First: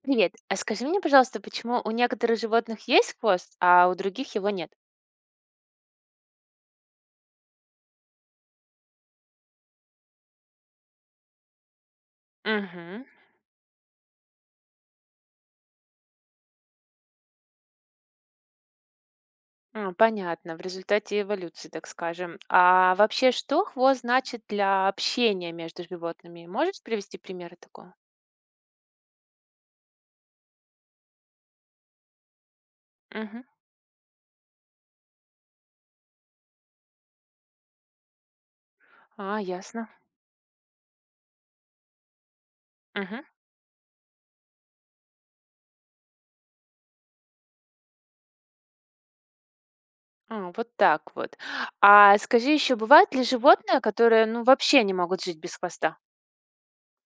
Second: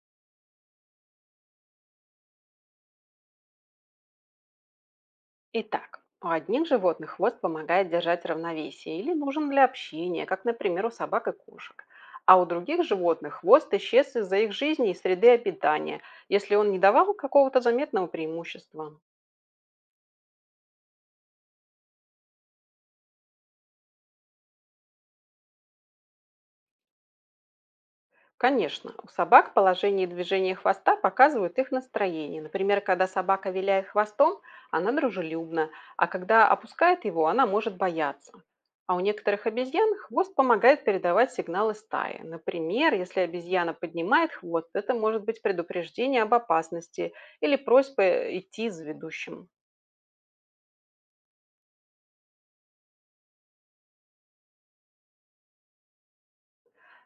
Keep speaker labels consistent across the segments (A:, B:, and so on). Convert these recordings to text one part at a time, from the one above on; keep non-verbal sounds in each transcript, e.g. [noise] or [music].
A: Привет. А скажи мне, пожалуйста, почему у некоторых животных есть хвост, а у других его нет?
B: Итак, у одних животных хвост помогает держать равновесие или нужен для общения, как, например, у собак и кошек. А у других
A: Угу.
B: животных хвост исчез из-за их жизни и среды обитания, если он не давал какого-то заметного преимущества.
A: Понятно. В результате эволюции, так скажем. А вообще, что хвост значит для общения между животными? Можешь привести примеры такого?
B: Конечно, у собак положение и движение хвоста показывают их настроение. Например, когда
A: Угу.
B: собака виляет хвостом, она дружелюбна, а когда опускает его, она может бояться. А у
A: А,
B: некоторых
A: ясно.
B: обезьян хвост помогает передавать сигналы стаи. Например,
A: Угу.
B: если обезьяна поднимает хвост, это может быть предупреждение об опасности или просьба идти за ведущим.
A: А, вот так вот. А скажи еще, бывают ли животные, которые, ну, вообще не могут жить без хвоста?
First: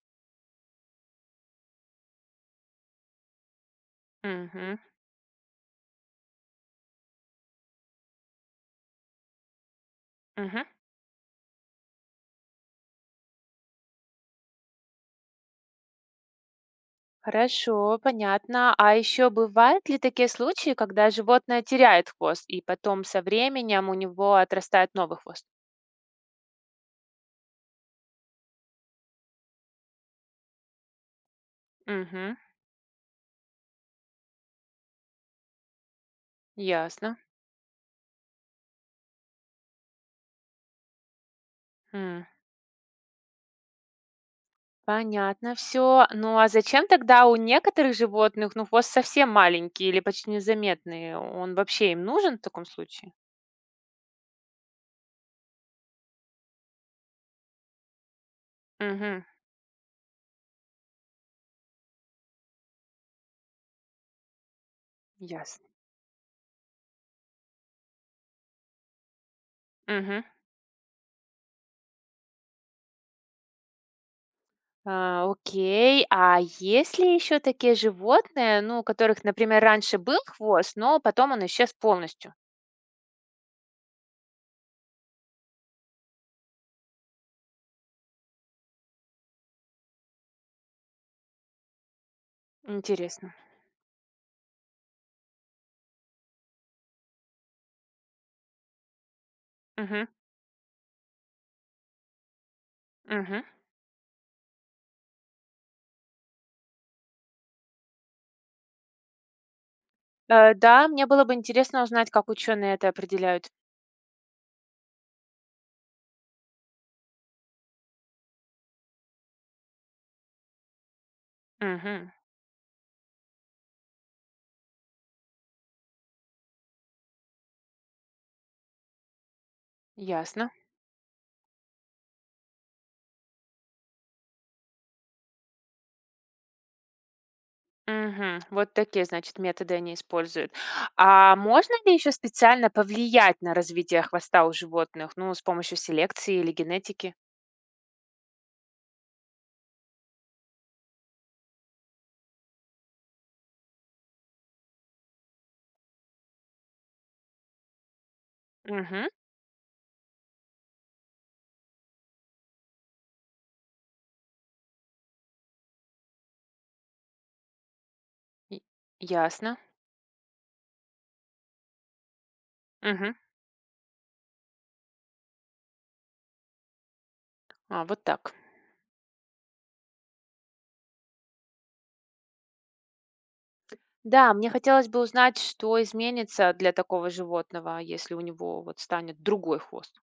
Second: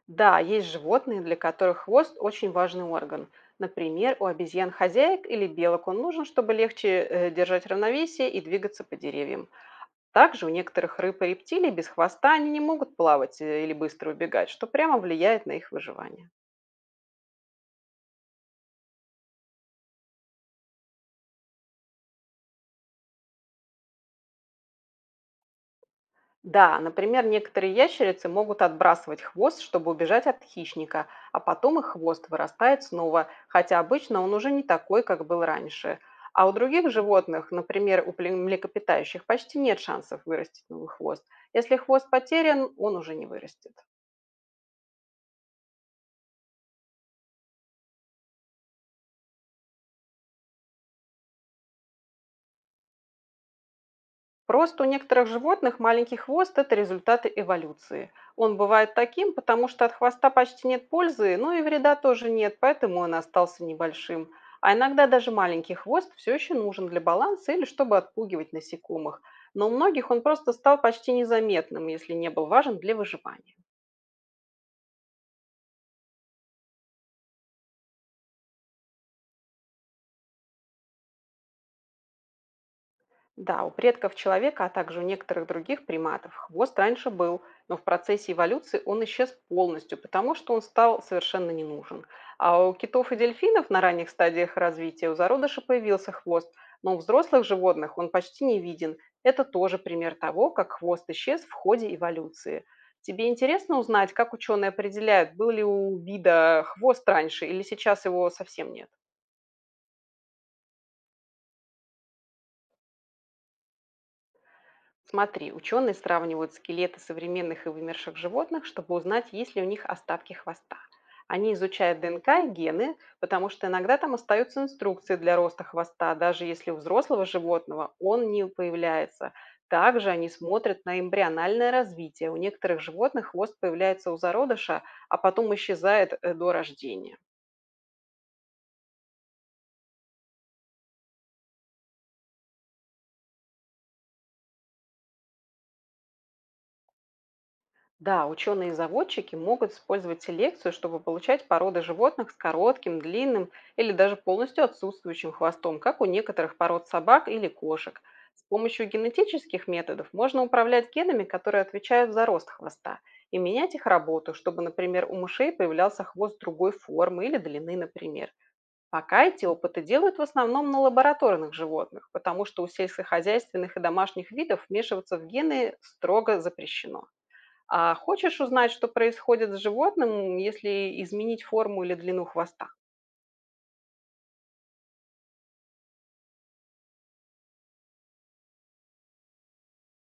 B: Да, есть животные, для которых хвост очень важный орган. Например, у
A: Угу.
B: обезьян-хозяек или белок он нужен, чтобы легче держать равновесие и двигаться по деревьям. Также у некоторых рыб и рептилий без хвоста они не могут плавать, или быстро убегать, что прямо влияет на их выживание.
A: Хорошо, понятно. А еще бывают ли такие случаи, когда животное теряет хвост, и потом со временем у него отрастает новый хвост?
B: Да, например, некоторые ящерицы могут отбрасывать хвост, чтобы убежать от хищника, а потом их хвост
A: Угу,
B: вырастает снова, хотя обычно он уже не такой, как был раньше. А у других
A: ясно.
B: животных, например, у млекопитающих, почти нет шансов вырастить новый хвост. Если хвост
A: М.
B: потерян, он уже не вырастет.
A: Понятно все. Ну а зачем тогда у некоторых животных, ну, хвост совсем маленький или почти незаметный? Он вообще им нужен в таком случае?
B: Рост у некоторых животных маленький хвост — это результаты эволюции. Он бывает
A: Угу,
B: таким, потому что от хвоста почти нет пользы, но и вреда тоже нет, поэтому он остался небольшим. А иногда даже
A: ясно.
B: маленький хвост все еще нужен для баланса или чтобы отпугивать насекомых. Но у многих он
A: Угу.
B: просто стал почти незаметным, если не был важен для выживания.
A: Окей. А есть ли еще такие животные, ну, у которых, например, раньше был хвост, но потом он исчез полностью?
B: Да, у предков человека, а также у некоторых других приматов хвост раньше был, но в процессе эволюции он исчез полностью, потому что он стал совершенно не нужен. А у китов и
A: Интересно.
B: дельфинов на ранних стадиях развития у зародыша появился хвост, но у взрослых животных он почти не виден. Это тоже
A: Мгм,
B: пример того, как хвост исчез в ходе эволюции. Тебе
A: мгм.
B: интересно узнать, как ученые определяют, был ли у вида хвост раньше или сейчас его совсем нет?
A: Да, мне было бы интересно узнать, как ученые это определяют.
B: Смотри, ученые сравнивают скелеты современных и вымерших животных, чтобы узнать, есть ли у них остатки хвоста. Они изучают
A: Мгм,
B: ДНК и гены, потому что иногда там остаются инструкции для роста хвоста, даже если у взрослого животного он не появляется. Также они
A: ясно.
B: смотрят на эмбриональное развитие. У некоторых животных хвост появляется у зародыша, а потом исчезает до рождения.
A: Мгм. Вот такие, значит, методы они используют. А можно ли еще специально повлиять на развитие хвоста у животных, ну, с помощью селекции или генетики?
B: Да, ученые-заводчики могут использовать селекцию, чтобы получать породы животных с коротким, длинным или даже полностью отсутствующим хвостом, как у некоторых пород собак или кошек. С помощью
A: Мгм.
B: генетических методов можно управлять генами, которые отвечают за рост хвоста, и менять их работу, чтобы, например, у мышей появлялся хвост другой формы или длины, например.
A: И-
B: Пока эти
A: Ясно.
B: опыты делают в основном на лабораторных животных, потому что у
A: Мгм.
B: сельскохозяйственных и домашних видов вмешиваться в гены строго запрещено.
A: А,
B: А
A: вот так.
B: хочешь узнать, что происходит с животным, если изменить форму или длину хвоста?
A: Да, мне хотелось бы узнать, что изменится для такого животного, если у него вот станет другой хвост.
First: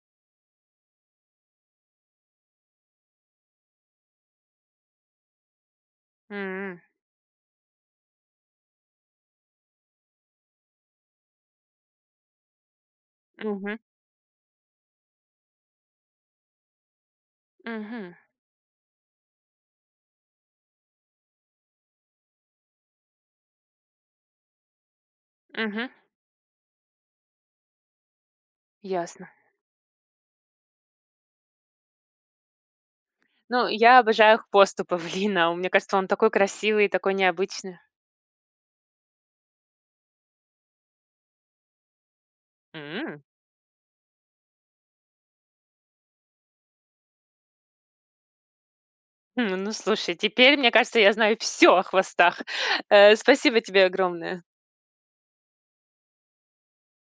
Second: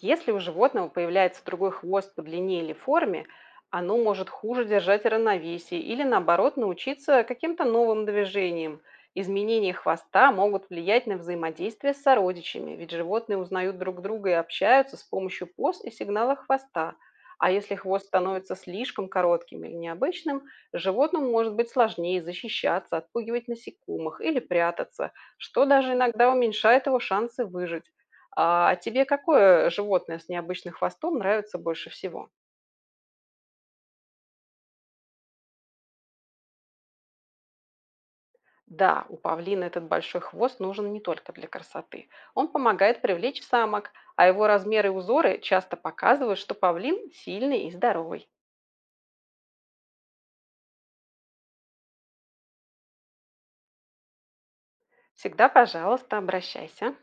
B: Если у животного появляется другой хвост по длине или форме, оно может хуже держать равновесие или, наоборот,
A: М,
B: научиться каким-то новым движениям. Изменения хвоста могут влиять на взаимодействие с сородичами, ведь животные
A: мгм,
B: узнают друг друга и общаются с помощью поз и сигналов хвоста. А если хвост
A: мгм,
B: становится слишком коротким или необычным, животному может быть сложнее защищаться, отпугивать насекомых или прятаться, что
A: мгм.
B: даже иногда уменьшает его шансы выжить. А тебе
A: Ясно.
B: какое животное с необычным хвостом нравится больше всего?
A: Ну, я обожаю хвост [laughs] у павлина. Он, мне кажется, он такой красивый и такой необычный.
B: Да, у павлина этот большой хвост нужен не только для красоты. Он помогает
A: М.
B: привлечь самок, а его размеры и узоры часто показывают, что павлин сильный и здоровый.
A: М, ну, слушай, теперь, мне кажется, я знаю все о хвостах. [laughs] Спасибо тебе огромное.
B: Всегда, пожалуйста, обращайся.